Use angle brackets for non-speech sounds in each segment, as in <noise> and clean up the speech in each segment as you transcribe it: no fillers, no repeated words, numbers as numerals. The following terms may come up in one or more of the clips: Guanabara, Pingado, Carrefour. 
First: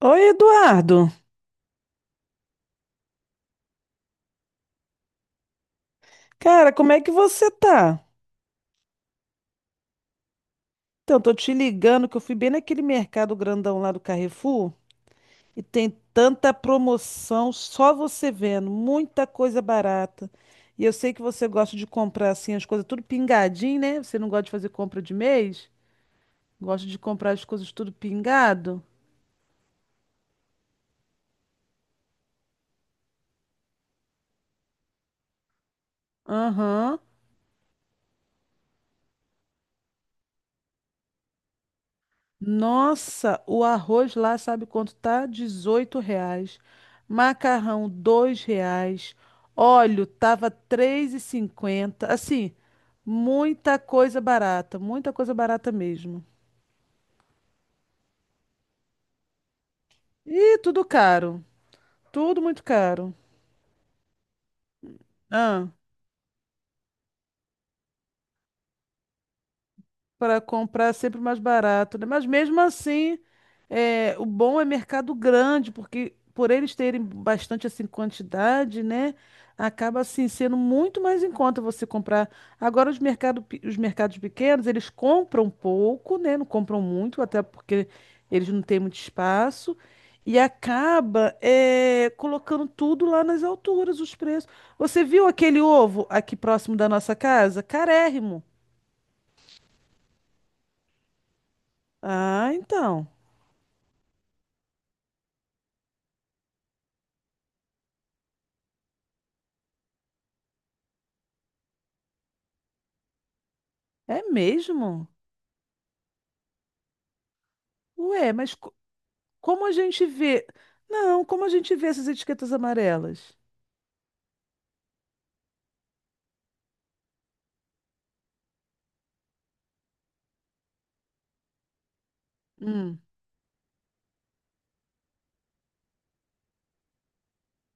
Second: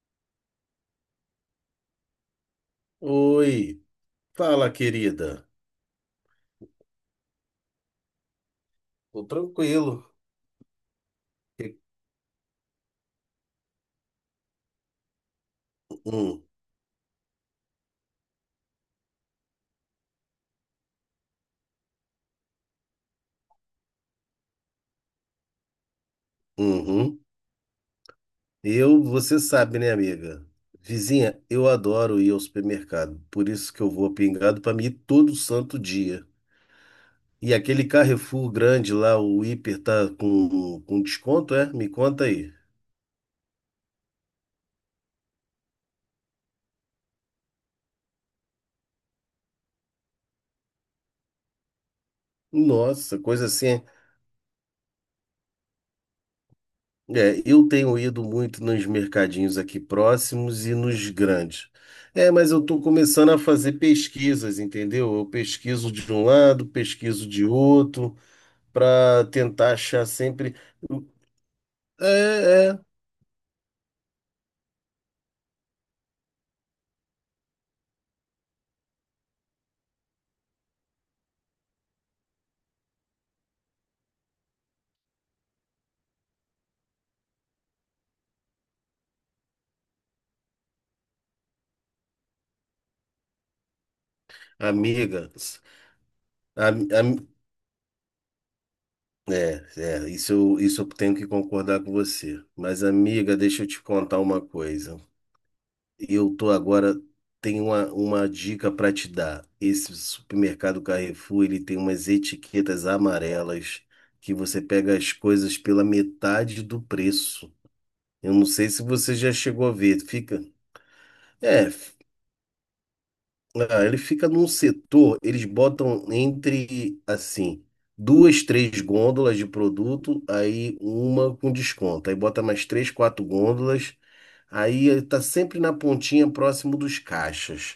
Oi, Eduardo. Oi, fala, querida. Cara, como é que você tá? Tô tranquilo. Então, tô te Que- ligando que eu fui bem naquele mercado grandão lá do Carrefour e tem Hum, tanta promoção, só você vendo, muita coisa barata. E eu sei que você gosta de comprar assim as coisas tudo pingadinho, né? Você não gosta de fazer compra de mês? Gosta de uhum. comprar as coisas tudo pingado? Eu, você sabe, né, amiga? Vizinha, eu adoro ir ao supermercado, por isso que eu vou a Pingado para mim ir todo santo dia. Aham. E aquele Carrefour grande lá, o hiper tá com desconto, é? Me conta aí. Nossa, o arroz lá sabe quanto tá? R$ 18. Macarrão, R$ 2. Óleo tava 3,50. Assim, Nossa, coisa assim. Muita coisa barata mesmo. É, eu tenho ido muito nos mercadinhos aqui E próximos e tudo nos caro, grandes. É, tudo mas eu muito estou caro. começando a fazer pesquisas, entendeu? Eu pesquiso de um lado, pesquiso de outro, para tentar achar Para sempre. comprar é sempre mais barato, né? Mas mesmo É, é, assim, o bom é mercado grande, porque por eles terem bastante assim quantidade, né? Acaba assim sendo muito mais em conta você comprar. Agora os mercados pequenos, eles compram pouco, né? Não compram muito, até porque eles não têm muito espaço. E acaba colocando tudo lá nas alturas, os preços. Você viu amiga. aquele ovo aqui próximo da am- nossa am- casa? Carérrimo. É, é, isso eu tenho que concordar com você. Ah, Mas, então. amiga, deixa eu te contar uma coisa. Eu tô agora, tem uma dica para te dar. Esse supermercado Carrefour, ele tem umas etiquetas amarelas É que você pega mesmo? as coisas pela metade do preço. Ué, Eu não mas sei se você já como chegou a a ver. gente Fica, vê? Não, como a é, gente vê f- essas etiquetas amarelas? ah, Ele fica num setor, eles botam entre assim, duas, três gôndolas de produto, aí uma com desconto. Aí bota mais três, Hum. quatro gôndolas, aí ele tá sempre na pontinha próximo dos caixas.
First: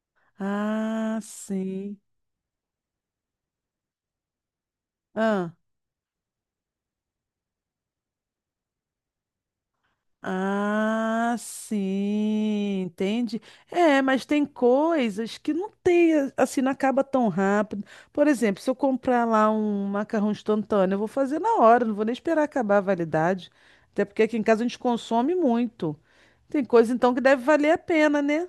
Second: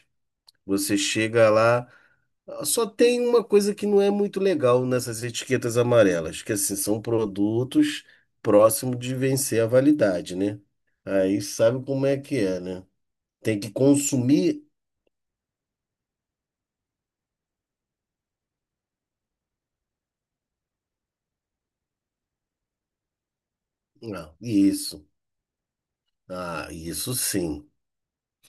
Você Ah, chega lá, sim. ah, só tem uma coisa que não é muito legal nessas Ah, etiquetas amarelas, que assim, são produtos próximos de vencer a validade, né? ah, Aí sabe como é que é, sim, né? entende? Tem que É, mas tem consumir. coisas que não tem, assim, não acaba tão rápido. Por exemplo, se eu comprar lá um macarrão instantâneo, eu vou fazer na hora, não vou nem esperar acabar a validade. Até porque Ah, aqui em casa a gente isso. consome muito. Tem Ah, coisa isso então que deve sim. valer a pena, né?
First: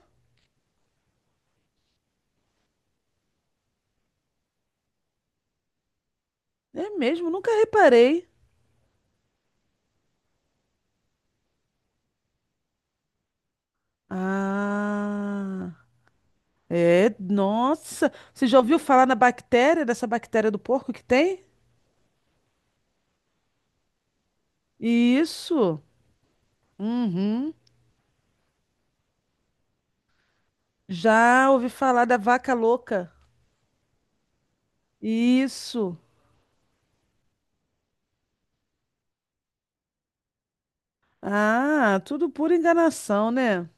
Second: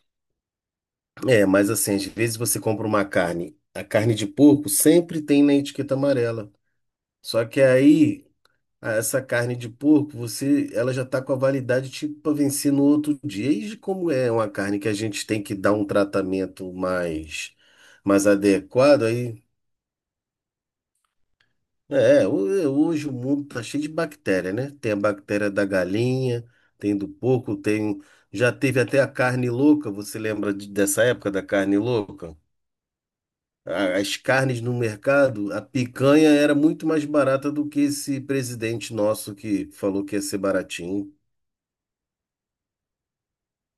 É, mas assim, às vezes você compra uma carne, a carne de porco sempre tem na etiqueta amarela. É mesmo, Só nunca que reparei. aí. Ah, essa carne de porco, você, ela já está com a validade tipo para vencer no outro dia. E como é uma carne que a gente tem que Ah, dar um tratamento é. mais, Nossa, mais você já ouviu adequado, falar na aí bactéria, dessa bactéria do porco que tem? é, ho- hoje o mundo tá cheio de bactéria, né? Tem a bactéria da Isso. galinha, tem do Uhum. porco, tem já teve até a carne louca. Você lembra dessa época da Já ouvi carne falar da louca? vaca louca. As carnes no mercado, a Isso. picanha era muito mais barata do que esse presidente nosso que falou que ia ser baratinho. Ah, tudo pura enganação, né?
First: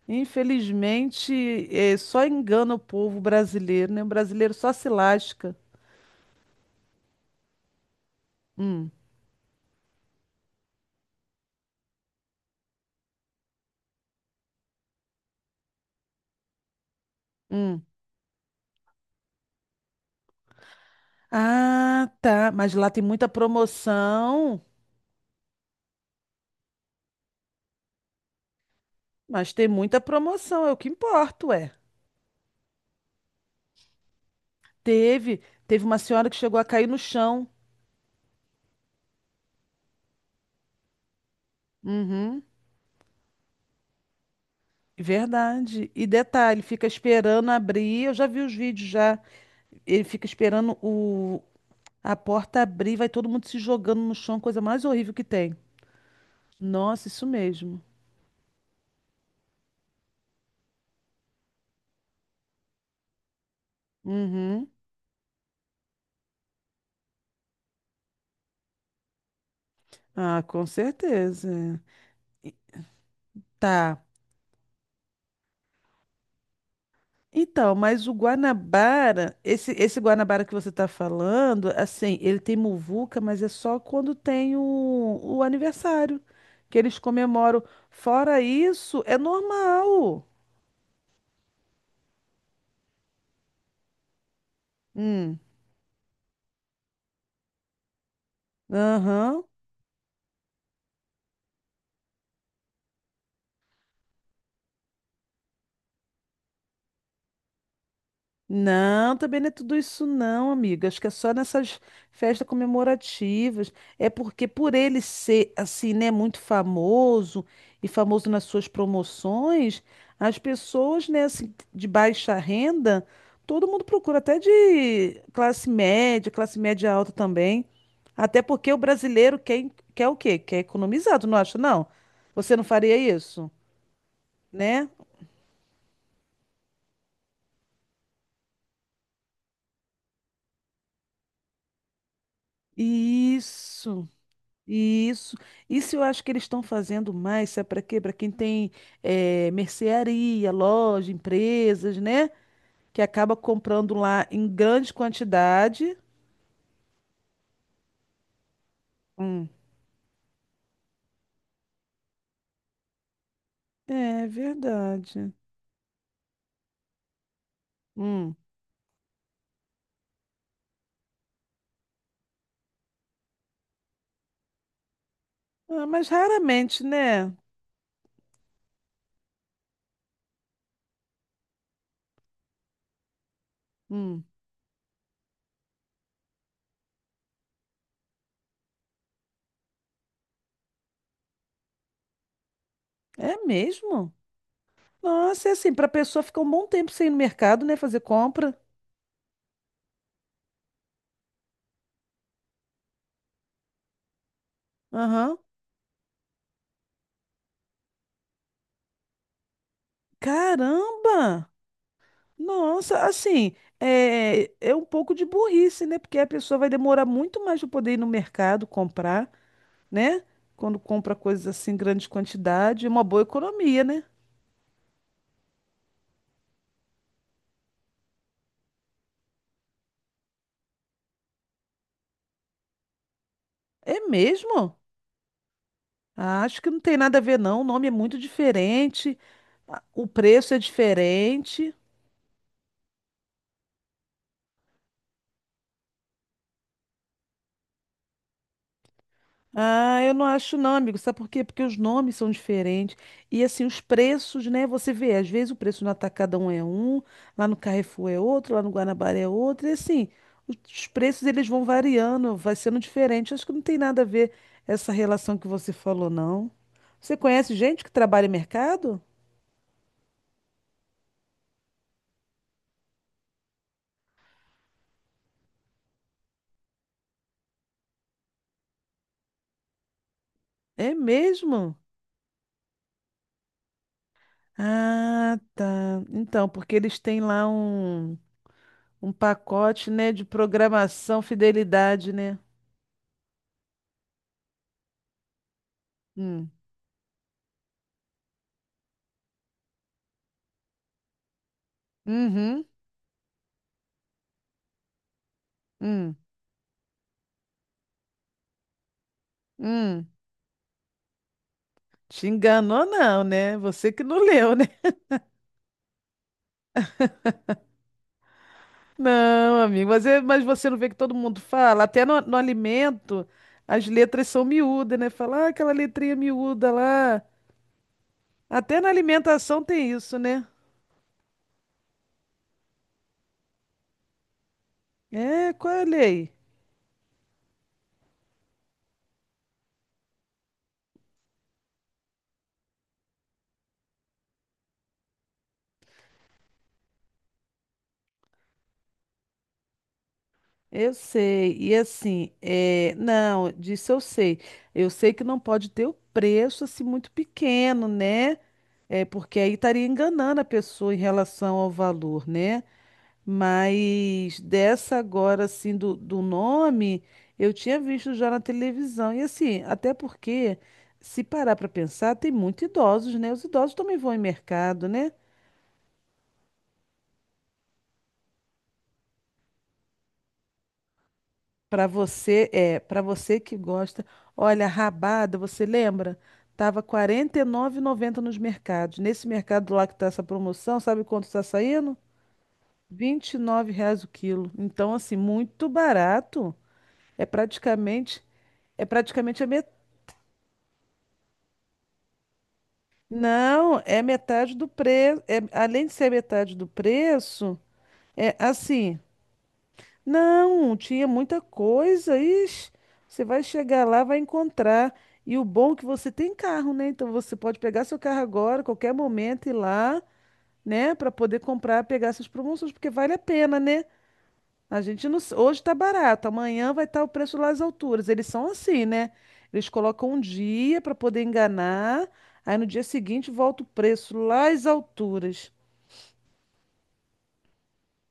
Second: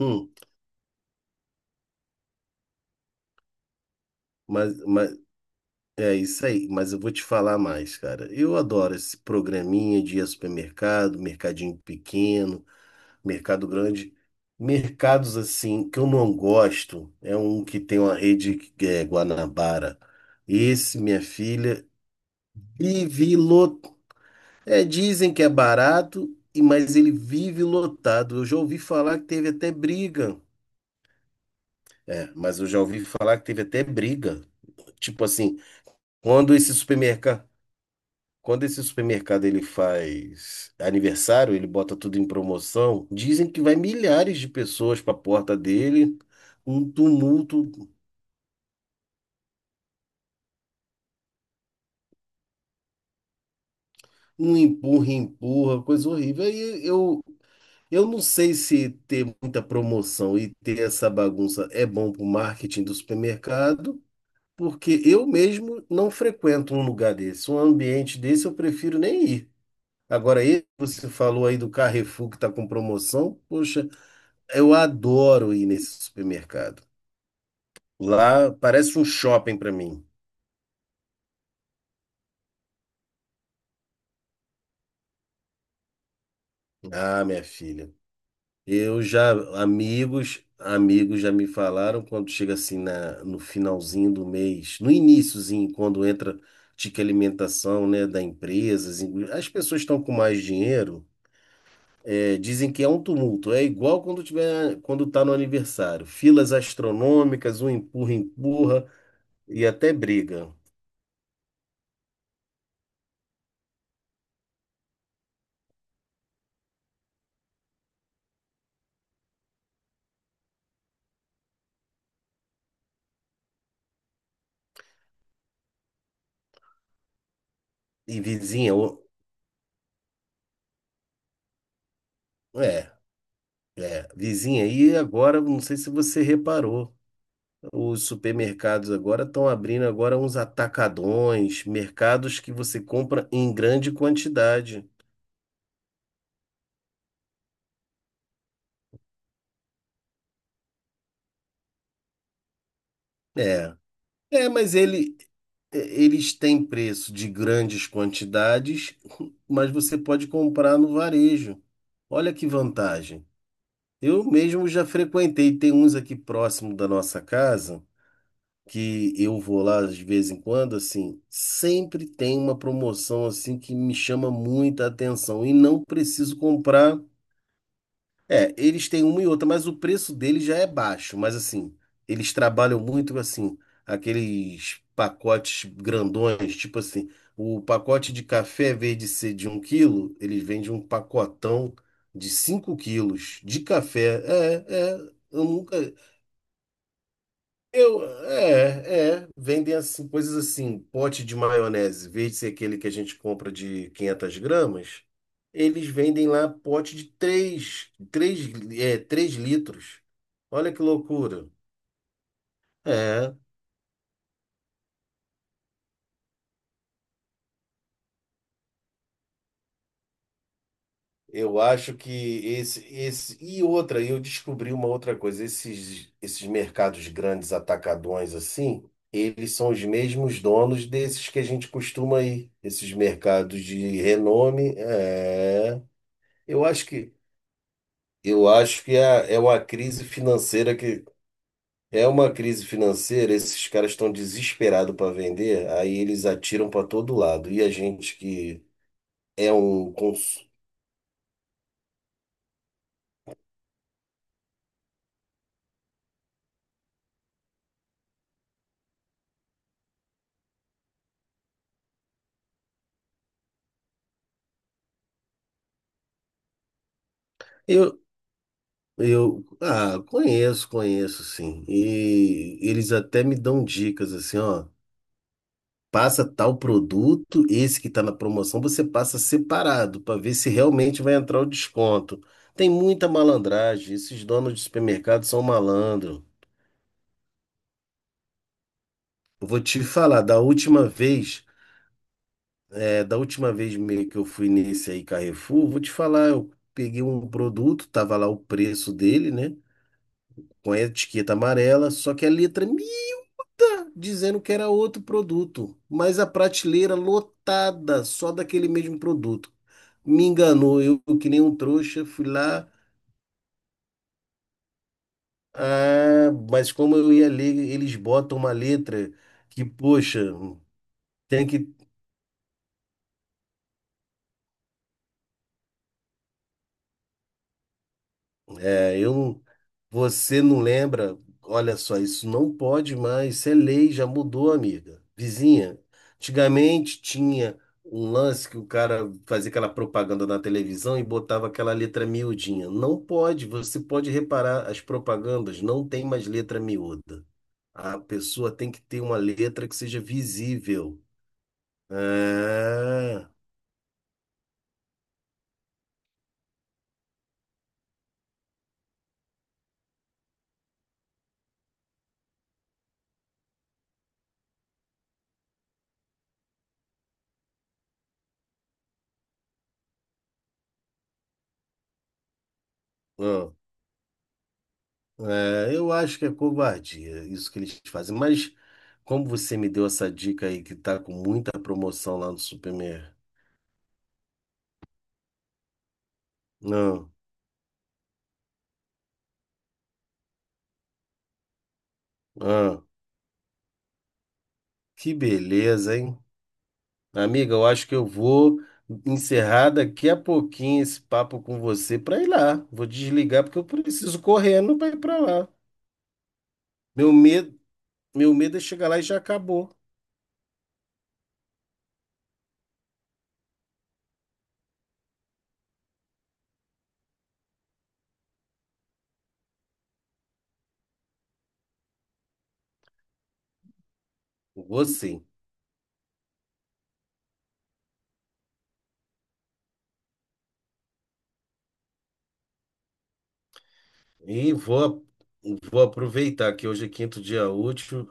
Hum. Infelizmente, é, só engana o povo brasileiro, né? O brasileiro só Mas, se mas lasca. é isso aí, mas eu vou te falar mais, cara. Eu Hum, adoro esse programinha de ir ao supermercado, mercadinho pequeno, mercado grande. Mercados assim que eu não gosto é um que hum. tem uma rede que é Guanabara. Esse, minha filha, Ah, tá. Mas lá tem muita vive lotado. promoção. É, dizem que é barato, mas ele vive lotado. Eu já ouvi falar que teve Mas tem até muita briga. promoção, é o que importa, ué. É, mas eu já ouvi falar que teve até briga. Tipo Teve, assim, teve uma senhora que quando chegou a esse cair no chão. supermercado. Quando esse supermercado ele faz aniversário, ele bota tudo em Uhum, promoção, dizem que vai milhares de pessoas para a porta verdade. E dele, detalhe, fica um esperando tumulto, abrir. Eu já vi os vídeos já. Ele fica esperando o a porta abrir, vai todo mundo se jogando no chão, um coisa mais empurra, horrível que tem. empurra, coisa horrível. Aí Nossa, eu, isso mesmo. eu não sei se ter muita promoção e ter essa bagunça é bom para o marketing do supermercado, Uhum. porque eu mesmo não frequento um lugar desse, um ambiente desse eu prefiro nem ir. Ah, Agora, esse com que você falou aí do certeza. Carrefour que está com promoção, poxa. Tá. Eu adoro ir nesse supermercado. Então, mas o Lá parece um Guanabara, shopping esse, para esse mim. Guanabara que você está falando, assim, ele tem muvuca, mas é só quando tem o aniversário, que eles Ah, minha comemoram. filha. Fora Eu isso, é já, normal. amigos, já me falaram quando chega assim no finalzinho do mês, no Hum, iniciozinho, quando entra tique alimentação, né, da empresa, assim, aham. as pessoas estão com mais dinheiro, é, dizem que é um tumulto. É igual quando tá no aniversário. Filas astronômicas, um empurra, empurra Não, também não é e tudo até isso não, briga. amiga. Acho que é só nessas festas comemorativas. É porque por ele ser assim, né, muito famoso e famoso nas suas promoções, as pessoas, né, assim, de baixa renda, todo mundo procura, até de classe média alta também. E Até porque vizinha, o o- brasileiro quer, quer o quê? Quer economizar, tu não acha, não? Você não É. faria isso, É, vizinha, né? e agora, não sei se você reparou, os supermercados agora estão abrindo agora uns atacadões, mercados que você compra em grande Isso. quantidade. Isso. Isso eu acho que eles estão fazendo mais, sabe para quê? Para quem tem mercearia, loja, empresas, né? Que acaba É, comprando lá em é, grande quantidade. eles têm preço de grandes quantidades, <laughs> Hum. mas você pode comprar no varejo. Olha que vantagem. Eu É mesmo já verdade. frequentei, tem uns aqui próximo da nossa casa Hum. que eu vou lá de vez em quando, assim, sempre tem uma promoção assim que me chama muita atenção e não Ah, mas preciso raramente, comprar. né? É, eles têm uma e outra, mas o preço deles já é baixo, mas assim, eles trabalham muito assim, Hum. aqueles pacotes grandões, tipo assim, o pacote de café, em vez de ser de um quilo, eles vendem um pacotão de 5 É quilos de mesmo? café. É, é, eu Nossa, é assim, para nunca. pessoa ficar um bom tempo sem ir no mercado, né? Fazer compra. Vendem assim, coisas assim, pote de maionese, em vez de ser aquele que a gente compra de 500 gramas, Aham. eles vendem lá pote de 3 litros. Olha que loucura. Caramba! Nossa, É, assim, é, é um pouco de burrice, né? Porque a pessoa vai demorar muito mais para poder ir no mercado comprar, né? Quando compra coisas eu assim, em acho grande que quantidade, é uma boa e economia, outra, né? eu descobri uma outra coisa, esses mercados grandes atacadões assim, eles são os mesmos donos desses que a gente costuma ir, esses mercados de É renome, mesmo? é. Ah, acho Eu que não acho tem que nada a ver, não. O nome é muito eu acho que diferente, é, é uma crise o preço é financeira que diferente. é uma crise financeira, esses caras estão desesperados para vender, aí eles atiram para todo lado. E a gente que é um Ah, eu não cons... acho não, amigo. Sabe por quê? Porque os nomes são diferentes. E assim, os preços, né? Você vê, às vezes o preço no Atacadão é um, lá no Carrefour é outro, lá no Guanabara é outro. E assim, os preços eles vão variando, vai sendo diferente. Acho que não tem nada a ver essa relação que você falou, não. Você conhece gente que eu trabalha em mercado? eu ah, conheço, conheço sim. E eles até me dão dicas assim, ó, passa tal produto, esse que está na promoção, você passa separado para ver se É realmente vai entrar o mesmo? desconto. Tem muita malandragem, esses donos de supermercado Ah, são tá. malandros. Então, porque eles têm lá um Vou te pacote, né, falar, de programação, fidelidade, né? Da última vez meio que eu fui nesse aí Carrefour, vou te falar, Hum. eu peguei um produto, tava lá o preço dele, né? Com a etiqueta amarela, só que a Uhum. letra mita dizendo que era outro produto, Hum, mas a prateleira lotada só daquele mesmo produto. hum. Me enganou, eu que nem um trouxa, Te fui lá, enganou não, né? Você que não leu, né? <laughs> ah, mas como eu ia ler, eles botam uma letra Não, que, amigo, mas, poxa, mas você não vê que todo mundo tem que fala? Até no alimento, as letras são miúdas, né? Fala, ah, aquela letrinha miúda lá. Até na É, Eu, não- alimentação tem isso, você né? não lembra? Olha só, isso não pode mais, isso é lei, já mudou, amiga. É, qual Vizinha, é a lei? antigamente tinha um lance que o cara fazia aquela propaganda na televisão e botava aquela letra miudinha. Não pode, você pode reparar, as propagandas não tem mais letra miúda. A pessoa tem que ter uma letra que seja Eu visível. sei, e assim, é, É. não, disso eu sei. Eu sei que não pode ter o preço assim muito pequeno, né? É, porque aí estaria enganando a pessoa em relação ao valor, né? Mas dessa agora, assim, do nome, eu tinha visto já na televisão. E assim, até porque, se parar para pensar, tem muitos idosos, né? Os Ah. idosos também vão em mercado, né? É, eu acho que é covardia isso que eles fazem. Mas como você me deu essa dica aí que tá com muita Para promoção lá no você, é, para Supermercado? você que gosta. Olha, rabada, você lembra? Tava R$ 49,90 nos mercados. Nesse mercado lá que tá essa promoção, sabe quanto está saindo? Ah, R$ 9 reais o quilo. Então, que assim, muito beleza, hein? barato. É Amiga, eu acho que eu praticamente, vou é praticamente a encerrar metade. daqui a pouquinho esse papo com você para ir lá. Vou desligar porque eu Não, é preciso metade do correndo para ir para preço. É, lá. além de ser metade do Meu medo, preço, meu é medo é chegar lá assim. e já acabou. Não, tinha muita coisa. Ixi, você vai chegar lá, vai encontrar. E o bom é que você tem carro, né? Então você pode pegar seu carro agora, qualquer momento, ir lá, né, para poder comprar, pegar essas promoções, porque vale a pena, né? A Vou gente não, sim. s- hoje tá barato, amanhã vai estar o preço lá às alturas. Eles são assim, né? Eles colocam um dia para poder enganar, aí no dia seguinte volta o preço lá E às vou, a- alturas. Vou aproveitar que hoje é quinto dia útil,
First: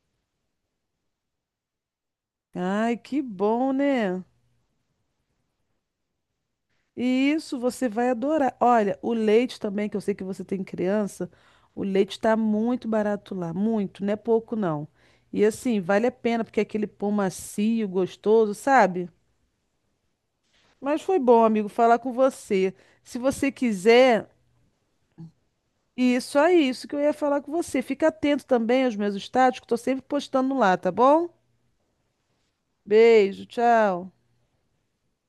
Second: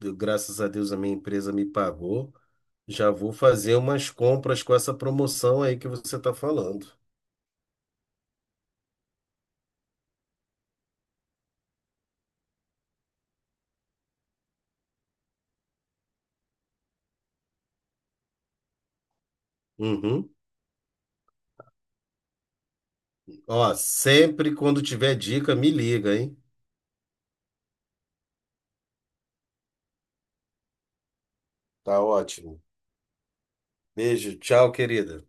graças a Deus a minha empresa me pagou. Ai, Já que vou bom, fazer umas né? compras com essa promoção aí que você está falando. E isso você vai adorar. Olha, o leite também, que eu sei que você tem criança, o leite está muito barato lá, muito, não é pouco não. E assim, vale a pena, porque é aquele pão macio, gostoso, sabe? Uhum. Mas foi bom, amigo, falar com você. Se você Ó, quiser, sempre quando tiver dica, me liga, hein? isso é isso que eu ia falar com você. Fica atento também aos meus status, que estou sempre postando lá, tá bom? Tá ótimo. Beijo, tchau. Beijo, tchau, querida.